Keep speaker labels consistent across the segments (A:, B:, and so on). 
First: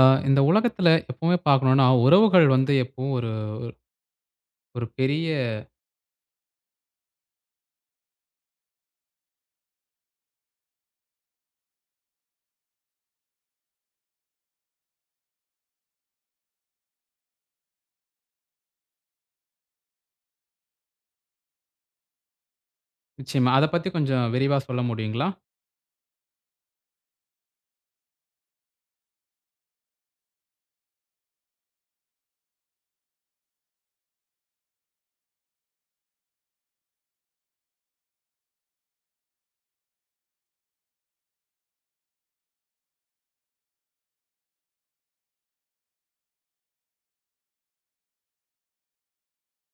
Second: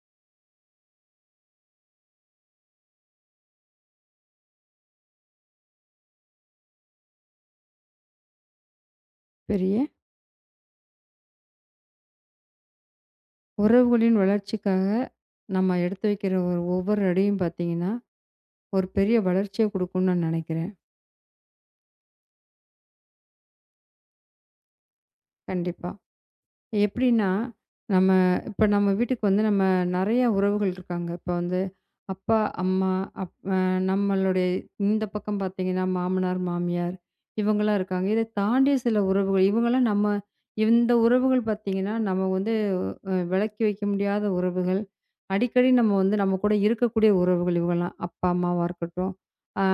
A: ஆ, இந்த உலகத்துல எப்பவுமே பார்க்கணும்னா, உறவுகள் வந்து எப்பவும் ஒரு ஒரு பெரிய
B: பெரிய உறவுகளின் வளர்ச்சிக்காக நம்ம எடுத்து வைக்கிற ஒவ்வொரு அடியும் பார்த்தீங்கன்னா, ஒரு பெரிய வளர்ச்சிய குடுக்கும்னு நான் நினைக்கிறேன்.
A: நிச்சயமா. அத பத்தி கொஞ்சம் விரிவா சொல்ல முடியுங்களா?
B: கண்டிப்பா. எப்படின்னா, நம்ம இப்ப நம்ம வீட்டுக்கு வந்து நம்ம நெறைய உறவுகள் இருக்காங்க. இப்ப வந்து அப்பா, அம்மா, அப் அ நம்மளுடைய இந்த பக்கம் பார்த்தீங்கன்னா, மாமனார், மாமியார் இவங்கலாம் இருக்காங்க. இத தாண்டிய சில உறவுகள். இவங்கலாம் நம்ம இந்த உறவுகள் பார்த்தீங்கன்னா, நம்ம வந்து விலக்கி வைக்க முடியாத உறவுகள். அடிக்கடி நம்ம வந்து நம்ம கூட இருக்கக்கூடிய உறவுகள் இவங்கலாம். அப்பா, அம்மாவா இருக்கட்டும், அ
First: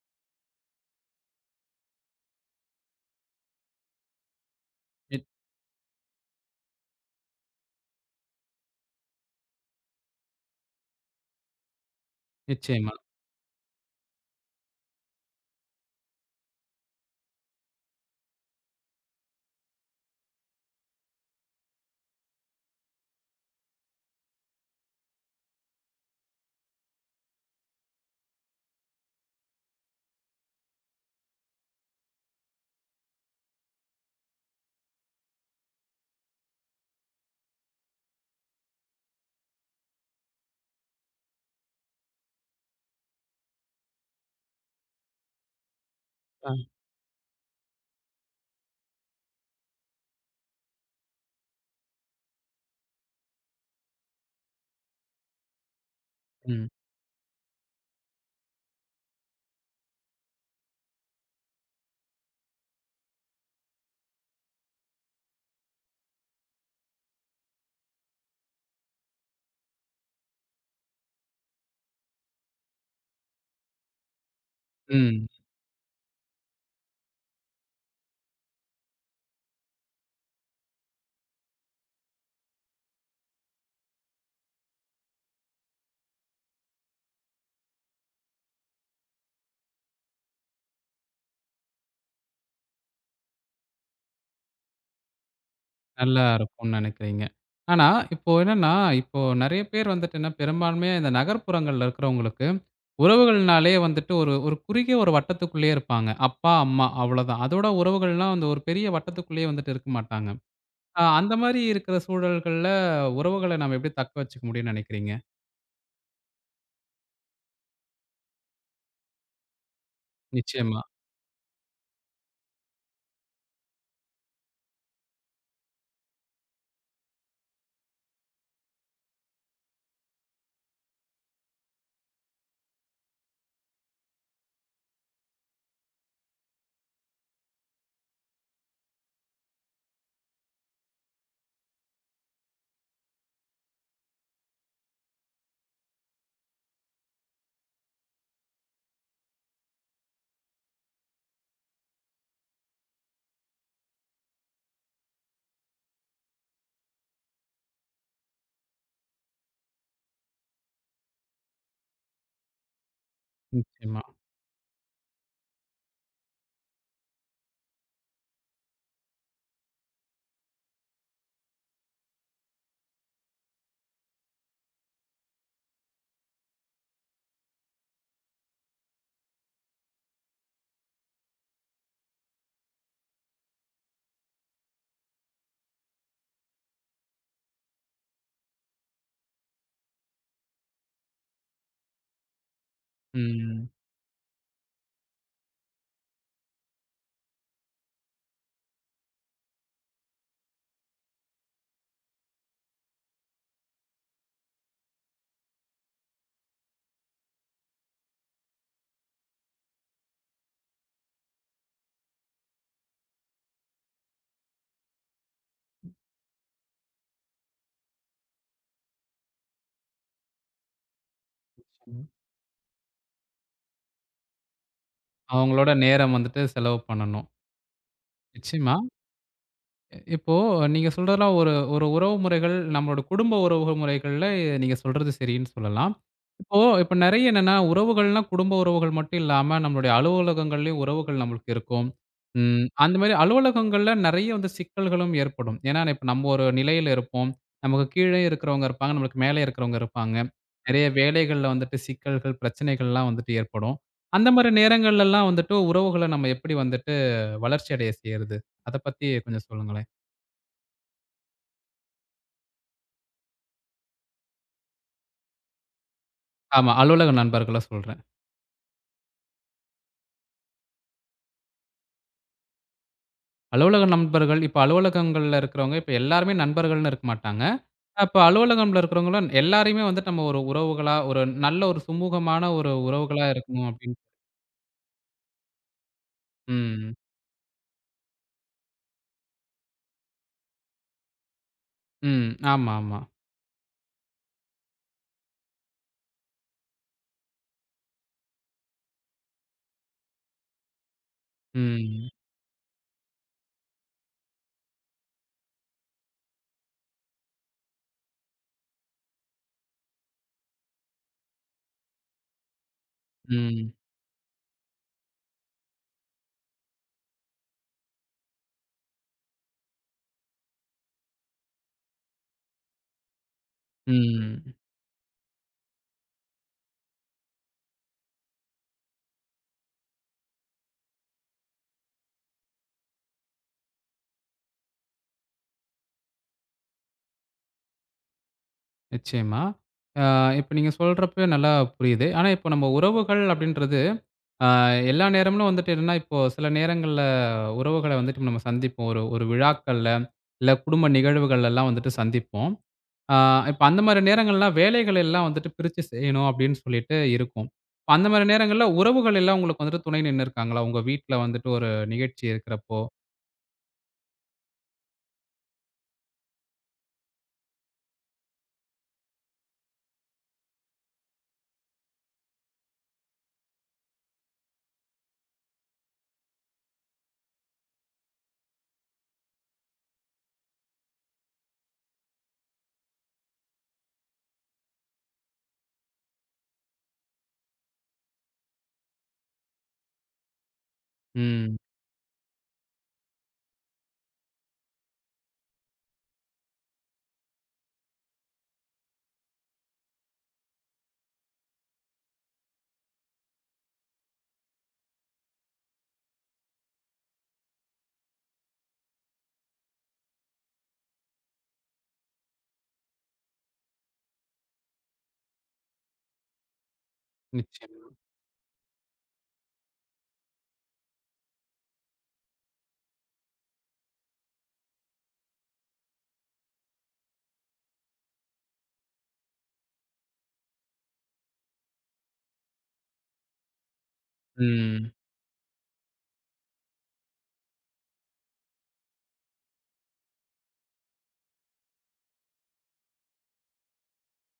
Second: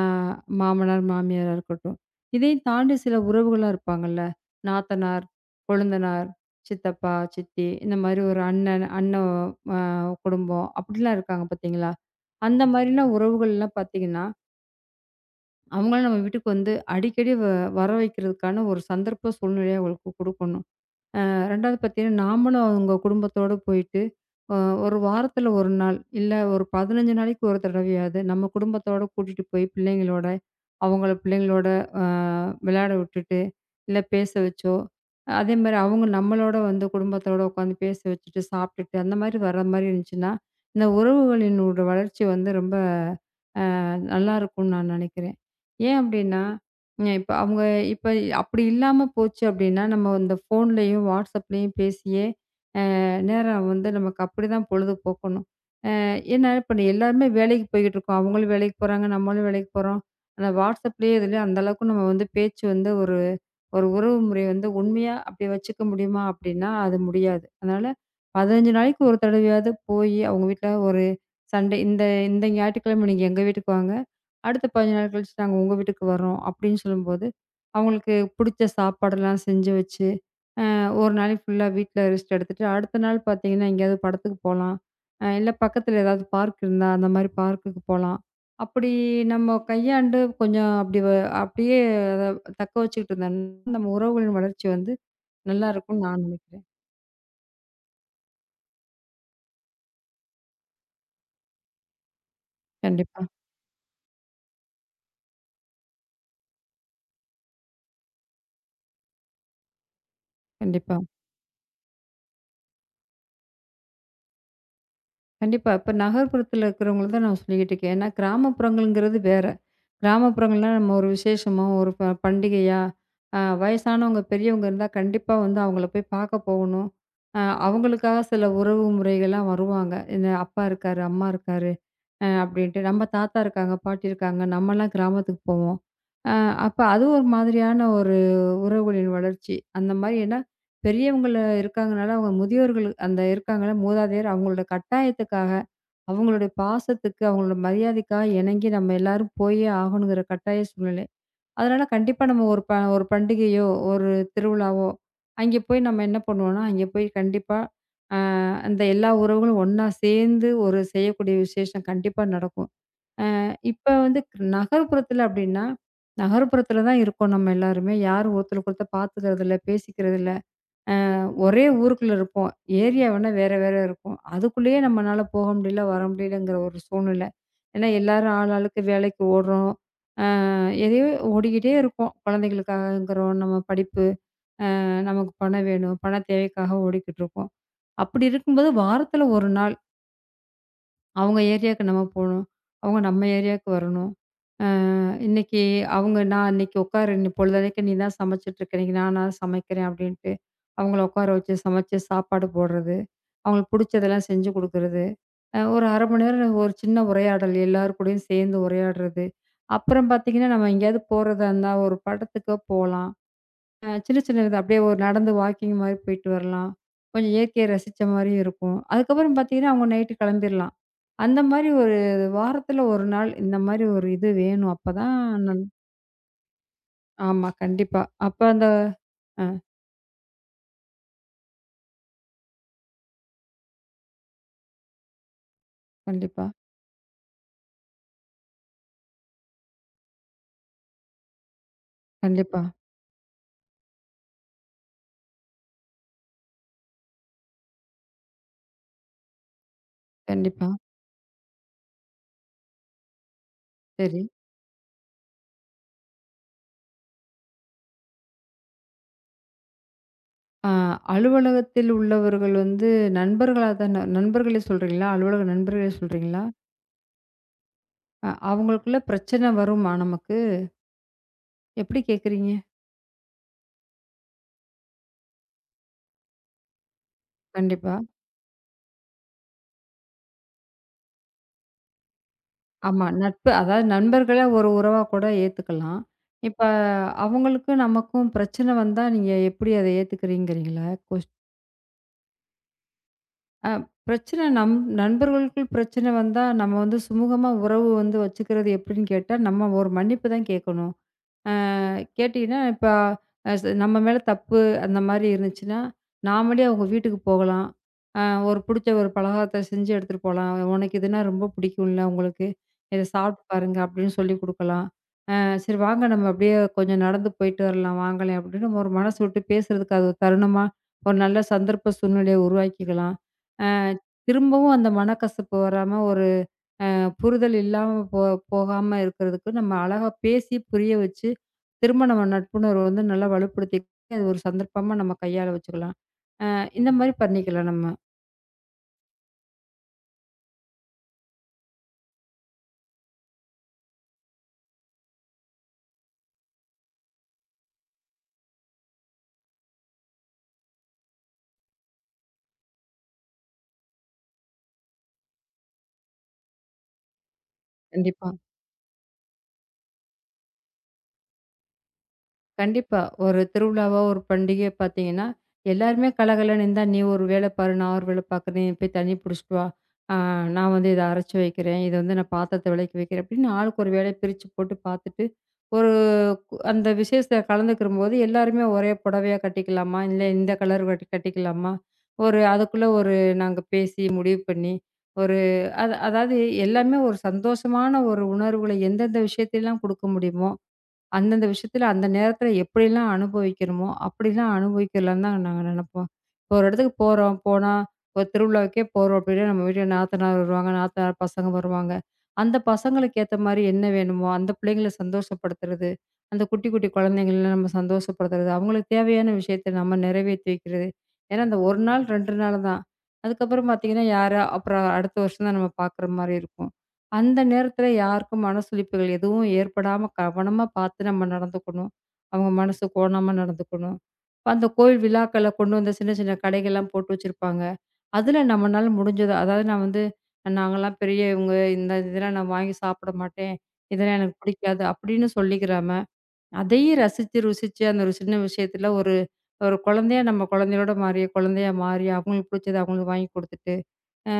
B: மாமனார், மாமியாரா இருக்கட்டும். இதையும் தாண்டி சில உறவுகள்லாம் இருப்பாங்கல்ல. நாத்தனார்,
A: நிச்
B: கொழுந்தனார் சித்தப்பா, சித்தி இந்த மாரி ஒரு அண்ணன், அண்ணன் அ குடும்பம் அப்படிலாம் இருக்காங்க பார்த்தீங்களா? அந்த
A: நிச்சயமா.
B: மாரிலாம் உறவுகள்லாம் பார்த்தீங்கன்னா, அவங்கள நம்ம வீட்டுக்கு வந்து அடிக்கடி வர வைக்கிறதுக்கான ஒரு சந்தர்ப்ப சூழ்நிலைய அவங்களுக்கு குடுக்கணும். 2வது பார்த்தீங்கன்னா, நாமளும் அவங்க குடும்பத்தோட போயிட்டு, அ ஒரு வாரத்துல 1 நாள், இல்ல ஒரு 15 நாளைக்கு ஒரு தடவையாவது நம்ம குடும்பத்தோட கூட்டிட்டு போய் பிள்ளைங்களோட, அவங்கள பிள்ளைங்களோட அ விளையாட விட்டுட்டு, இல்ல பேச வச்சோ, அதேமாரி அவங்க நம்மளோட வந்து குடும்பத்தோட உட்காந்து பேச வச்சுட்டு, சாப்பிட்டுட்டு, அந்த மாரி வர்ற மாரி இருந்துச்சுன்னா, இந்த உறவுகளினோட வளர்ச்சி வந்து ரொம்ப நல்லாருக்கும்ன்னு நான் நினைக்கிறேன். ஏன் அப்டின்னா,
A: ஆ.
B: இப்ப அவங்க இப்ப அப்படி இல்லாம போச்சு அப்டின்னா, நம்ம இந்த ஃபோன்லயும், WhatsAppலயும் பேசியே, நேரம் வந்து நமக்கு அப்படிதான் பொழுது போக்கணும். ஏன்னா,
A: ம்.
B: இப்ப எல்லாருமே வேலைக்கு போய்க்கிட்டு இருக்கோம். அவங்களும் வேலைக்கு போறாங்க, நம்மளும் வேலைக்கு போறோம். ஆனா வாட்ஸ்அப்லயே இதுலயும் அந்த அளவுக்கு நம்ம வந்து பேச்சு வந்து ஒரு ஒரு உறவு முறைய வந்து உண்மையா அப்படி வச்சுக்க முடியுமா? அப்படின்னா, அது முடியாது. அதனால 15 நாளைக்கு ஒரு தடவையாவது போயி அவங்க வீட்ல ஒரு சண்டே இந்த இந்த ஞாயிற்றுக்கிழமை நீங்க எங்க வீட்டுக்கு வாங்க. அடுத்த 15 நாள்
A: ம்.
B: கழிச்சு நாங்க உங்க வீட்டுக்கு வர்றோம் அப்படின்னு சொல்லும்போது, அவங்களுக்கு பிடிச்ச சாப்பாடெல்லாம் செஞ்சு வச்சு அ ஒரு நாளைக்கு ஃபுல்லா வீட்ல ரெஸ்ட் எடுத்துட்டு, அடுத்த நாள் பார்த்தீங்கன்னா, எங்கேயாவது படத்துக்கு போலாம். இல்ல பக்கத்துல ஏதாவது பார்க் இருந்தா, அந்த மாரி பார்க்குக்கு போலாம். அப்படி நம்ம கையாண்டு கொஞ்சம் அப்படி அப்படியே அத தக்க வச்சுக்கிட்டு இருந்தோம்னா, நம்ம உறவுகளின் வளர்ச்சி வந்து நல்லாருக்கும்னு
A: நல்லா
B: நான் நினைக்கிறேன்.
A: இருக்கும்னு நெனைக்கிறீங்க. ஆனா, இப்போ என்னன்னா, இப்போ நெறைய பேர் வந்துட்டு என்ன பெரும்பான்மையா இந்த நகர்ப்புறங்கள்ல இருக்கிறவங்களுக்கு,
B: கண்டிப்பா,
A: உறவுகள்னாலே வந்துட்டு ஒரு ஒரு குறுகிய ஒரு வட்டத்துக்குள்ளேயே இருப்பாங்க. அப்பா, அம்மா அவ்வளோதான். அதோட உறவுகள்லாம் வந்து ஒரு பெரிய வட்டத்துக்குள்ளேயே வந்துட்டு இருக்க மாட்டாங்க.
B: கண்டிப்பா.
A: அந்த மாரி இருக்கிற சூழல்கள்ல உறவுகள நம்ம எப்படி தக்க வச்சுக்க முடியும்னு நெனைக்கிறீங்க?
B: கண்டிப்பா. இப்ப நகர்ப்புறத்துல இருக்கிறவங்கள தான் நான் சொல்லிக்கிட்டு இருக்கேன். ஏன்னா கிராமப்புறங்கள்ங்கிறது வேற. கிராமப்புறங்கள்னா
A: நிச்சயமா,
B: நம்ம ஒரு விசேஷமோ, ஒரு பண்டிகையா, வயசானவங்க, பெரியவங்க இருந்தா கண்டிப்பா வந்து அவங்கள போய் பார்க்க போகணும். அ அவங்களுக்காக சில உறவு முறைகள்லாம் வருவாங்க. இந்த அப்பா இருக்காரு, அம்மா இருக்காரு. அப்படின்ட்டு நம்ம தாத்தா இருக்காங்க, பாட்டி இருக்காங்க. நம்மலாம் கிராமத்துக்கு போவோம். அ அப்ப அது ஒரு மாதிரியான ஒரு உறவுகளின் வளர்ச்சி. அந்த மாரி ஏன்னா, பெரியவங்கள இருக்கங்கனால அவங்க முதியோர்கள் அந்த இருக்காங்கல்ல மூதாதையர் அவங்களோட கட்டாயத்துக்காக, அவங்களுடைய பாசத்துக்கு, அவங்களோட மரியாதைக்காக இணங்கி நம்ம எல்லாரும் போயே ஆகணுங்கிற கட்டாய சூழ்நிலை. அதனால கண்டிப்பா நம்ம ஒரு ஒரு பண்டிகையோ, ஒரு திருவிழாவோ, அங்கே போய் நம்ம என்ன பண்ணுவோம்னா, அங்கே போய் கண்டிப்பா அ அந்த எல்லா உறவுகளும் ஒண்ணா சேர்ந்து ஒரு செய்யக்கூடிய விசேஷம் கண்டிப்பா நடக்கும். இப்ப
A: நிச்சயமா.
B: வந்து நகர்ப்புறத்துல அப்படின்னா, நகர்ப்புறத்துல தான் இருக்கோம் நம்ம எல்லாருமே. யாரும் ஒருத்தருக்கு ஒருத்தர் பார்த்துக்கிறது இல்ல, பேசிக்கிறது இல்ல. அ ஒரே ஊருக்குள்ள இருப்போம். ஏரியா வேணா வேற வேற இருக்கும். அதுக்குள்ளேயே நம்மனால போக முடியல, வர முடியலங்கிற ஒரு சூழ்நிலை. ஏன்னா எல்லாரும் ஆள் ஆளுக்கு வேலைக்கு ஓடுறோம். எதையோ ஓடிக்கிட்டே இருப்போம். குழந்தைகளுக்காகங்கிறோம், நம்ம படிப்பு, நமக்கு பணம் வேணும், பண தேவைக்காக ஓடிக்கிட்டுருப்போம். அப்படி இருக்கும்போது வாரத்தில 1 நாள் அவங்க ஏரியாவுக்கு நம்ம போணும். அவங்க நம்ம
A: ம்.
B: ஏரியாவுக்கு வரணும். இன்னைக்கு அவங்க நான் இன்னைக்கு உட்காரு நீ பொழுதனைக்கு நீ தான் சமைச்சிட்டு இருக்க இன்னைக்கு நானா சமைக்கிறேன் அப்படின்ட்டு அவங்கள உட்கார வச்சு சமைச்சு சாப்பாடு போடுறது அவங்களுக்கு பிடிச்சதெல்லாம் செஞ்சு கொடுக்கறது ஒரு அரை மணி நேரம் ஒரு சின்ன உரையாடல் எல்லார் கூடயும் சேர்ந்து உரையாடுறது அப்புறம் பார்த்தீங்கன்னா நம்ம எங்கேயாவது போகிறதா இருந்தால் ஒரு படத்துக்கோ போகலாம் சின்ன சின்னது அப்படியே ஒரு நடந்து வாக்கிங் மாரி போயிட்டு வரலாம். கொஞ்சம் இயற்கையை ரசிச்ச மாரியும் இருக்கும். அதுக்கப்புறம் பார்த்தீங்கன்னா, அவங்க நைட்டு கிளம்பிர்லாம். அந்த மாரி ஒரு வாரத்தில 1 நாள் இந்த மாரி ஒரு இது வேணும். அப்பதான் நல்
A: அவங்களோட நேரம் வந்துட்டு செலவு பண்ணணும்.
B: ஆமா, கண்டிப்பா. அப்ப அந்த
A: நிச்சயமா.
B: ஆ
A: இப்போ நீங்க சொல்றதெல்லாம் ஒரு ஒரு உறவு முறைகள், நம்மளோட குடும்ப உறவு முறைகள்ல நீங்க சொல்றது சரின்னு சொல்லலாம்.
B: கண்டிப்பா,
A: இப்ப நெறைய என்னன்னா, உறவுகள்னா குடும்ப உறவுகள் மட்டும் இல்லாம, நம்மளுடைய அலுவலகங்கள்லயும் உறவுகள் நம்மளுக்கு இருக்கும்.
B: கண்டிப்பா,
A: ம் அந்த மாரி அலுவலகங்கள்ல நெறைய வந்து சிக்கல்களும் ஏற்படும். ஏன்னா, இப்ப நம்ம ஒரு நிலையில இருப்போம். நமக்கு கீழே இருக்கிறவங்க இருப்பாங்க, நம்மளுக்கு மேலே இருக்கிறவங்க இருப்பாங்க.
B: கண்டிப்பா.
A: நெறைய வேலைகள்ல வந்துட்டு சிக்கல்கள், பிரச்சனைகள்லாம் வந்துட்டு ஏற்படும்.
B: சரி.
A: அந்த மாரி நேரங்கள்லலாம் வந்துட்டு உறவுகள நம்ம எப்படி வந்துட்டு வளர்ச்சி அடைய செய்றது? அத பத்தி கொஞ்சம் சொல்லுங்களேன்.
B: ஆ அலுவலகத்தில் உள்ளவர்கள் வந்து நண்பர்களா தான நண்பர்களே சொல்றீங்களா? அலுவலக நண்பர்களே சொல்றீங்களா?
A: ஆமா. அலுவலக நண்பர்கள சொல்றேன்.
B: அவங்களுக்குள்ள பிரச்சனை வருமா நமக்கு? எப்படி கேட்குறீங்க?
A: அலுவலக நண்பர்கள் இப்ப அலுவலகங்கள்ல இருக்கிறவங்க, இப்ப எல்லாருமே நண்பர்கள்ன்னு இருக்க மாட்டாங்க.
B: கண்டிப்பா.
A: அப்ப அலுவலகம்ல இருக்கிறவங்களும் எல்லாரையுமே வந்துட்டு நம்ம ஒரு உறவுகளா, ஒரு நல்ல ஒரு சுமூகமான ஒரு
B: ஆமா.
A: உறவுகளா
B: நட்பு
A: இருக்கணும்
B: அதாவது
A: அப்படின்னு
B: நண்பர்கள ஒரு உறவா கூட ஏத்துக்கலாம். இப்ப
A: ம்.
B: அவங்களுக்கும் நமக்கும் பிரச்சனை வந்தா, நீங்க எப்படி அத ஏத்துக்கிறீங்கிறீங்களா? கொஸ்
A: ம். ஆமா, ஆமா.
B: அ பிரச்சனை நம் நண்பர்களுக்குள் பிரச்சனை வந்தா, நம்ம வந்து சுமூகமா உறவு வந்து வச்சுக்கிறது எப்படின்னு கேட்டா, நம்ம ஒரு மன்னிப்பு தான் கேட்கணும். அ
A: ம்.
B: கேட்டீங்கன்னா, இப்ப அ ச நம்ம மேல தப்பு அந்த மாரி இருந்துச்சுன்னா, நாமளே அவங்க வீட்டுக்கு போகலாம். அ ஒரு புடிச்ச ஒரு பலகாரத்த செஞ்சு எடுத்துட்டு போலாம். "உனக்கு இதுனா ரொம்ப பிடிக்கும்ல உங்களுக்கு. இத சாப்பிட்டு
A: ம்.
B: பாருங்க" அப்படின்னு சொல்லிக் குடுக்கலாம். சரி வாங்க நம்ம அப்படியே கொஞ்சம் நடந்து போயிட்டு வரலாம் வாங்களேன் அப்படின்னு நம்ம ஒரு மனசு விட்டு பேசுறதுக்கு அது ஒரு தருணமா, ஒரு நல்ல சந்தர்ப்ப சூழ்நிலைய உருவாக்கிக்கலாம். அ
A: ம்.
B: திரும்பவும் அந்த மனக்கசப்பு வராம, ஒரு புரிதல் இல்லாம போகாம இருக்கிறதுக்கு நம்ம அழகா பேசி புரிய வச்சு, திரும்ப நம்ம நட்புணர்வ வந்து நல்லா வலுப்படுத்தி அது ஒரு சந்தர்ப்பமா நம்ம கையாள வச்சுக்கலாம். இந்த மாரி பண்ணிக்கலாம் நம்ம.
A: நிச்சயமா. ஆ இப்ப நீங்க சொல்றப்பவே நல்லா புரியுது. ஆனா இப்ப நம்ம உறவுகள் அப்படின்றது, ஆ எல்லா நேரமும் வந்துட்டு என்னன்னா, இப்போ சில நேரங்கள்ல உறவுகள வந்துட்டு நம்ம சந்திப்போம். ஒரு ஒரு விழாக்கள்ல, இல்ல குடும்ப நிகழ்வுகள்ல எல்லாம் வந்துட்டு சந்திப்போம். ஆ இப்ப அந்த மாரி நேரங்கள்லாம் வேலைகள் எல்லாம் வந்துட்டு பிரிச்சு செய்யணும் அப்படின்னு சொல்லிட்டு இருக்கும். இப்ப அந்த மாரி
B: கண்டிப்பா.
A: நேரங்கள்ல உறவுகள் எல்லாம் உங்களுக்கு வந்துட்டு துணை நின்னு இருக்காங்களா? உங்க வீட்ல வந்துட்டு ஒரு நிகழ்ச்சி இருக்கிறப்போ?
B: கண்டிப்பா. ஒரு திருவிழாவோ, ஒரு பண்டிகையோ பார்த்தீங்கன்னா, எல்லாருமே கலகலன்னு இருந்தா, "நீ ஒரு வேல பாரு, நான் ஒரு வேல பார்க்குறேன். நீ போய் தண்ணி புடிச்சிட்டு வா. ஆ நான் வந்து இத அரைச்சு வைக்கிறேன். இத வந்து நான் பாத்திரத்த வெளக்கி வைக்கிறேன்." அப்படின்னு ஆளுக்கு ஒரு வேலைய பிரிச்சு போட்டு பார்த்துட்டு, ஒரு அந்த விசேஷத்துல கலந்துக்கிறம்போது, எல்லாருமே ஒரே புடவையா கட்டிக்கலாமா? இல்ல இந்த கலர் கட்டிக்கலாமா? ஒரு அதுக்குள்ள ஒரு நாங்க பேசி முடிவு பண்ணி, ஒரு அதாவது எல்லாமே ஒரு சந்தோஷமான ஒரு உணர்வுகள எந்தெந்த விஷயத்தையெல்லாம் குடுக்க முடியுமோ அந்தந்த
A: ம்.
B: விஷயத்துல, அந்த நேரத்துல எப்படிலாம் அனுபவிக்கிறோமோ, அப்படிலாம் அனுபவிக்கலான்னு தான் நாங்க நெனைப்போம். இப்போ ஒரு இடத்துக்கு போறோம், போனா ஒரு திருவிழாவுக்கே போறோம் அப்படின்னா, நம்ம வீட்ல நாத்தனார் வருவாங்க, நாத்தனார் பசங்க வருவாங்க. அந்த பசங்களுக்கு ஏத்த மாரி என்ன வேணுமோ, அந்த பிள்ளைங்கள சந்தோஷப்படுத்துறது, அந்த குட்டி, குட்டி குழந்தைங்கள நம்ம சந்தோஷப்படுத்துறது, அவங்களுக்கு தேவையான விஷயத்த நம்ம நிறைவேத்தி வைக்கிறது. ஏன்னா, அந்த 1 நாள், 2 நாள் தான். அதுக்கப்புறம் பார்த்தீங்கன்னா, யார அப்புறம் அடுத்த வருஷம் தான் நம்ம பார்க்குற மாரி இருக்கும். அந்த நேரத்துல
A: நிச்சயமா.
B: யாருக்கும் மனசொலிப்புகள் எதுவும் ஏற்படாம கவனமா பார்த்து நம்ம நடந்துக்கணும். அவங்க மனசு கோணாம நடந்துக்கணும். இப்ப அந்த கோயில் விழாக்கள்ல கொண்டு வந்த சின்ன சின்ன கடைகள்லாம் போட்டு வச்சிருப்பாங்க. அதுல நம்மனால முடிஞ்சது அதாவது நான் வந்து நாங்கலாம் பெரியவங்க இந்த இதெல்லாம் நான் வாங்கி சாப்பிட மாட்டேன். இதெல்லாம் எனக்கு பிடிக்காது
A: ம்.
B: அப்படின்னு சொல்லிக்கிறாம, அதையும் ரசிச்சு, ருசிச்சு அந்த ஒரு சின்ன விஷயத்துல ஒரு ஒரு குழந்தையா நம்ம குழந்தையோட மாறி, குழந்தையா மாறி அவங்களுக்கு பிடிச்சத அவங்களுக்கு வாங்கி குடுத்துட்டு அ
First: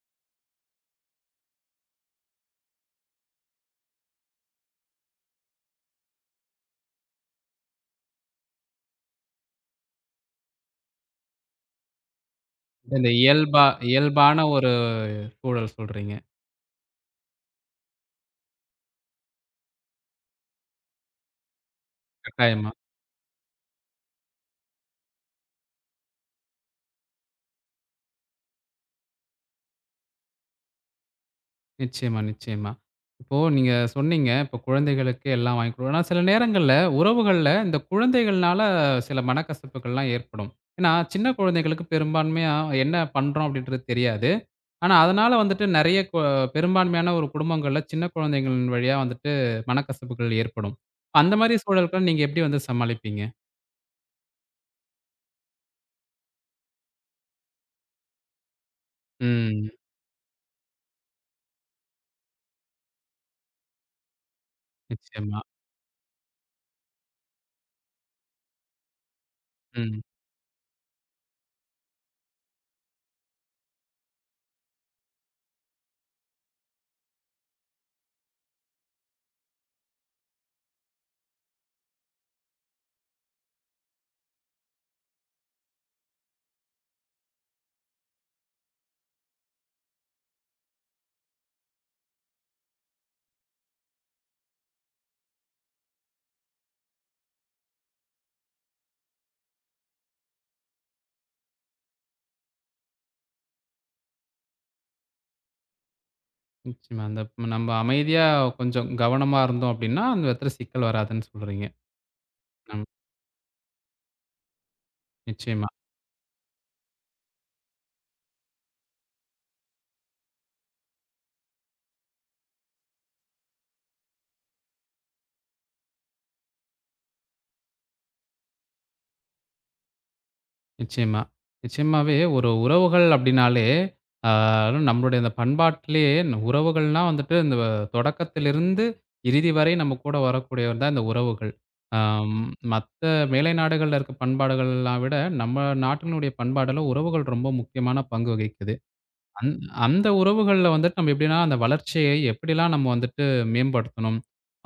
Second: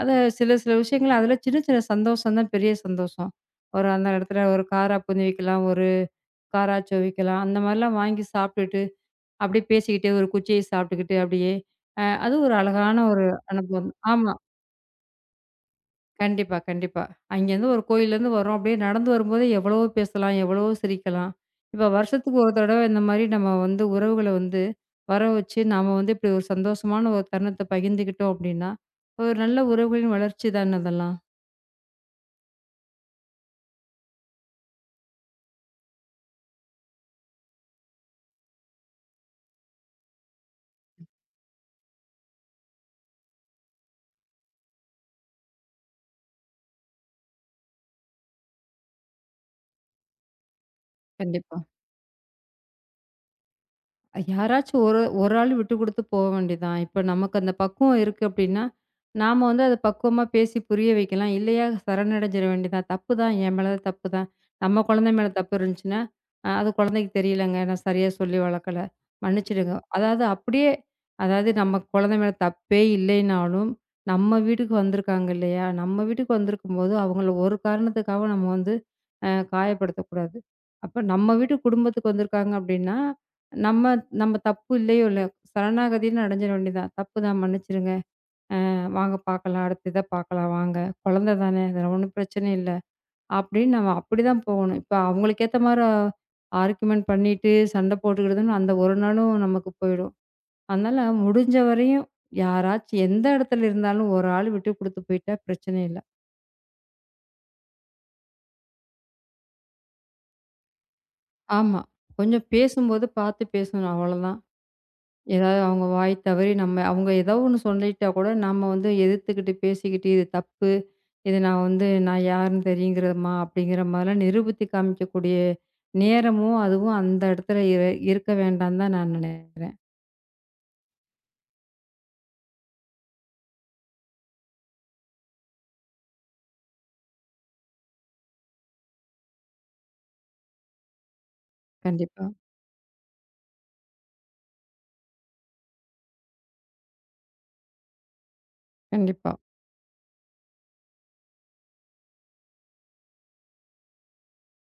B: அத சில சில விஷயங்கள் அதில சின்ன சின்ன சந்தோஷம் தான் பெரிய சந்தோஷம். ஒரு அந்த இடத்துல ஒரு காரா பூந்தி வைக்கலாம், ஒரு காரா அச்சுவ வைக்கலாம். அந்த மாரிலாம் வாங்கி சாப்பிட்டுட்டு, அப்படியே பேசிக்கிட்டே ஒரு குச்சியை சாப்பிட்டுக்கிட்டு அப்படியே, அது ஒரு அழகான
A: இந்த
B: ஒரு
A: இயல்பா
B: அனுபவம். ஆமா.
A: இயல்பான ஒரு சூழல் சொல்றீங்க.
B: கண்டிப்பா, கண்டிப்பா. அங்கேருந்து ஒரு கோயில்லேருந்து வர்றோம். அப்படியே நடந்து வரும்போதே எவ்வளவோ பேசலாம், எவ்வளவோ சிரிக்கலாம். இப்ப வருஷத்துக்கு ஒரு
A: கட்டாயமா.
B: தடவ இந்த மாரி நம்ம வந்து உறவுகள வந்து வர வச்சு, நாம வந்து இப்படி ஒரு சந்தோஷமான ஒரு தருணத்த பகிர்ந்துக்கிட்டோம் அப்படின்னா, ஒரு நல்ல உறவுகளின் வளர்ச்சி தான அதெல்லாம்.
A: நிச்சயமா, நிச்சயமா. இப்போ நீங்க சொன்னீங்க, இப்போ குழந்தைகளுக்கு எல்லாம் வாங்கி குடு ஆனா சில நேரங்கள்ல உறவுகள்ல இந்த குழந்தைகள்னால சில மனக்கசப்புகள்லாம் ஏற்படும். ஏன்னா, சின்ன குழந்தைகளுக்கு பெரும்பான்மையா என்ன பண்றோம் அப்படின்றது தெரியாது. ஆனா, அதனால வந்துட்டு நெறைய கொ பெரும்பான்மையான ஒரு குடும்பங்கள்ல சின்ன குழந்தைகளின் வழியா வந்துட்டு மனக்கசப்புகள் ஏற்படும். அந்த
B: கண்டிப்பா.
A: மாரி சூழல்கள நீங்க எப்படி வந்து சமாளிப்பீங்க?
B: யாராச்சும் ஒரு ஒரு ஆள் விட்டு குடுத்து போ வேண்டியதுதான். இப்ப நமக்கு அந்த பக்குவம் இருக்கு அப்டின்னா, நாம வந்து
A: ம்.
B: அத பக்குவமா பேசி புரிய வைக்கலாம். இல்லையா சரணடைஞ்சிட வேண்டியதுதான். தப்பு தான் என் மேல தப்பு தான். நம்ம குழந்தை மேல
A: நிச்சயமா.
B: தப்பு இருந்துச்சுன்னா, அது குழந்தைக்கு தெரியலங்க. நான் சரியா சொல்லி வளர்க்கல. மன்னிச்சிடுங்க.
A: ம்.
B: அதாவது அப்படியே அதாவது நம்ம குழந்தை மேல தப்பே இல்லைனாலும், நம்ம வீட்டுக்கு வந்திருக்காங்க இல்லையா? நம்ம வீட்டுக்கு வந்திருக்கும்போது அவங்கள ஒரு காரணத்துக்காக நம்ம வந்து காயப்படுத்தக்கூடாது. அப்ப நம்ம வீட்டு குடும்பத்துக்கு வந்திருக்காங்க அப்டின்னா நம்ம நம்ம தப்பு இல்லையோ இல்லையோ, சரணாகதின்னு அடைஞ்சிட வேண்டியதான். "தப்பு தான் மன்னிச்சுருங்க. வாங்க பார்க்கலாம். அடுத்த இத பார்க்கலாம் வாங்க. குழந்தை தானே, அதில ஒண்ணும் பிரச்சனை இல்ல." அப்படின்னு நம்ம அப்படிதான் போகணும். இப்ப அவங்களுக்கு ஏத்த மாரி ஆர்கியுமென்ட் பண்ணிட்டு, சண்டை போட்டுக்கிட்டுதுன்னு அந்த ஒரு நாளும் நமக்கு போயிடும். அதனால முடிஞ்ச வரையும் யாராச்சும் எந்த இடத்துல இருந்தாலும் ஒரு ஆள் விட்டு குடுத்து போயிட்டா பிரச்சனை இல்ல.
A: நிச்சயமா. நம்ம அமைதியா கொஞ்சம் கவனமா இருந்தோம் அப்படின்னா, அந்த இடத்துல சிக்கல் வராதுன்னு சொல்றீங்க.
B: ஆமா. கொஞ்சம்
A: ம்.
B: பேசும்போது பார்த்து பேசணும் அவ்வளோதான். ஏதாவது
A: நிச்சயமா.
B: அவங்க வாய் தவறி நம்ம அவங்க ஏதோ ஒண்ணு சொல்லிட்டா கூட நம்ம வந்து எதிர்த்துக்கிட்டு பேசிக்கிட்டு, "இது தப்பு." இது நான் வந்து நான் யாருன்னு தெரியுங்கிறம்மா அப்படிங்கிற மாதிரிலாம் நிரூபித்து காமிக்கக்கூடிய நேரமும், அதுவும் அந்த இடத்துல இருக்க வேண்டான்னு தான் நான் நினைக்கிறேன்.
A: நிச்சயமா. நிச்சயமாவே ஒரு உறவுகள் அப்படின்னாலே, ஆ அதுவும் நம்மளுடைய இந்த பண்பாட்டிலேயே உறவுகள்னா வந்துட்டு இந்த தொடக்கத்திலிருந்து இறுதி வரை நம்ம கூட வரக்கூடியவர் தான் இந்த உறவுகள்.
B: கண்டிப்பா,
A: ஆம் மத்த மேலை நாடுகள்ல இருக்க பண்பாடுகள்லாம் விட, நம்ம நாட்டினுடைய பண்பாடுல உறவுகள் ரொம்ப முக்கியமான பங்கு வகிக்குது.
B: கண்டிப்பா.
A: அந் அந்த உறவுகள்ல வந்துட்டு நம்ம எப்படின்னா, அந்த வளர்ச்சியை எப்படிலாம் நம்ம வந்துட்டு மேம்படுத்தணும்?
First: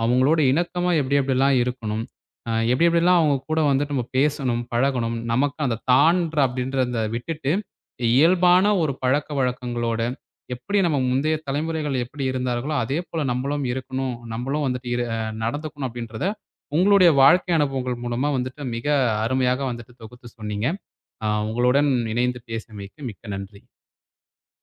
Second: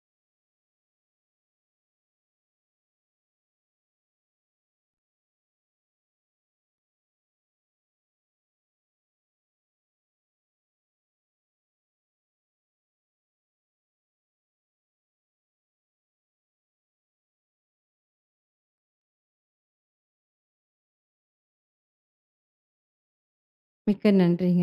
A: அவங்களோட இணக்கமா எப்டி எப்டிலாம் இருக்கணும்? எப்டி எப்டிலாம் அவங்க கூட வந்துட்டு நம்ம பேசணும், பழகணும்? நமக்கு அந்த தான்ற அப்படின்றத விட்டுட்டு, இயல்பான ஒரு பழக்கவழக்கங்களோட, எப்படி நம்ம முந்தைய தலைமுறைகள் எப்படி இருந்தார்களோ, அதே போல நம்மளும் இருக்கணும். நம்மளும் வந்துட்டு இரு அ நடந்துக்கணும் அப்படின்றத, உங்களுடைய வாழ்க்கை அனுபவங்கள் மூலமா வந்துட்டு மிக அருமையாக வந்துட்டு தொகுத்து சொன்னீங்க. உங்களுடன் இணைந்து பேசியமைக்கு மிக்க நன்றி.
B: மிக்க நன்றிங்க.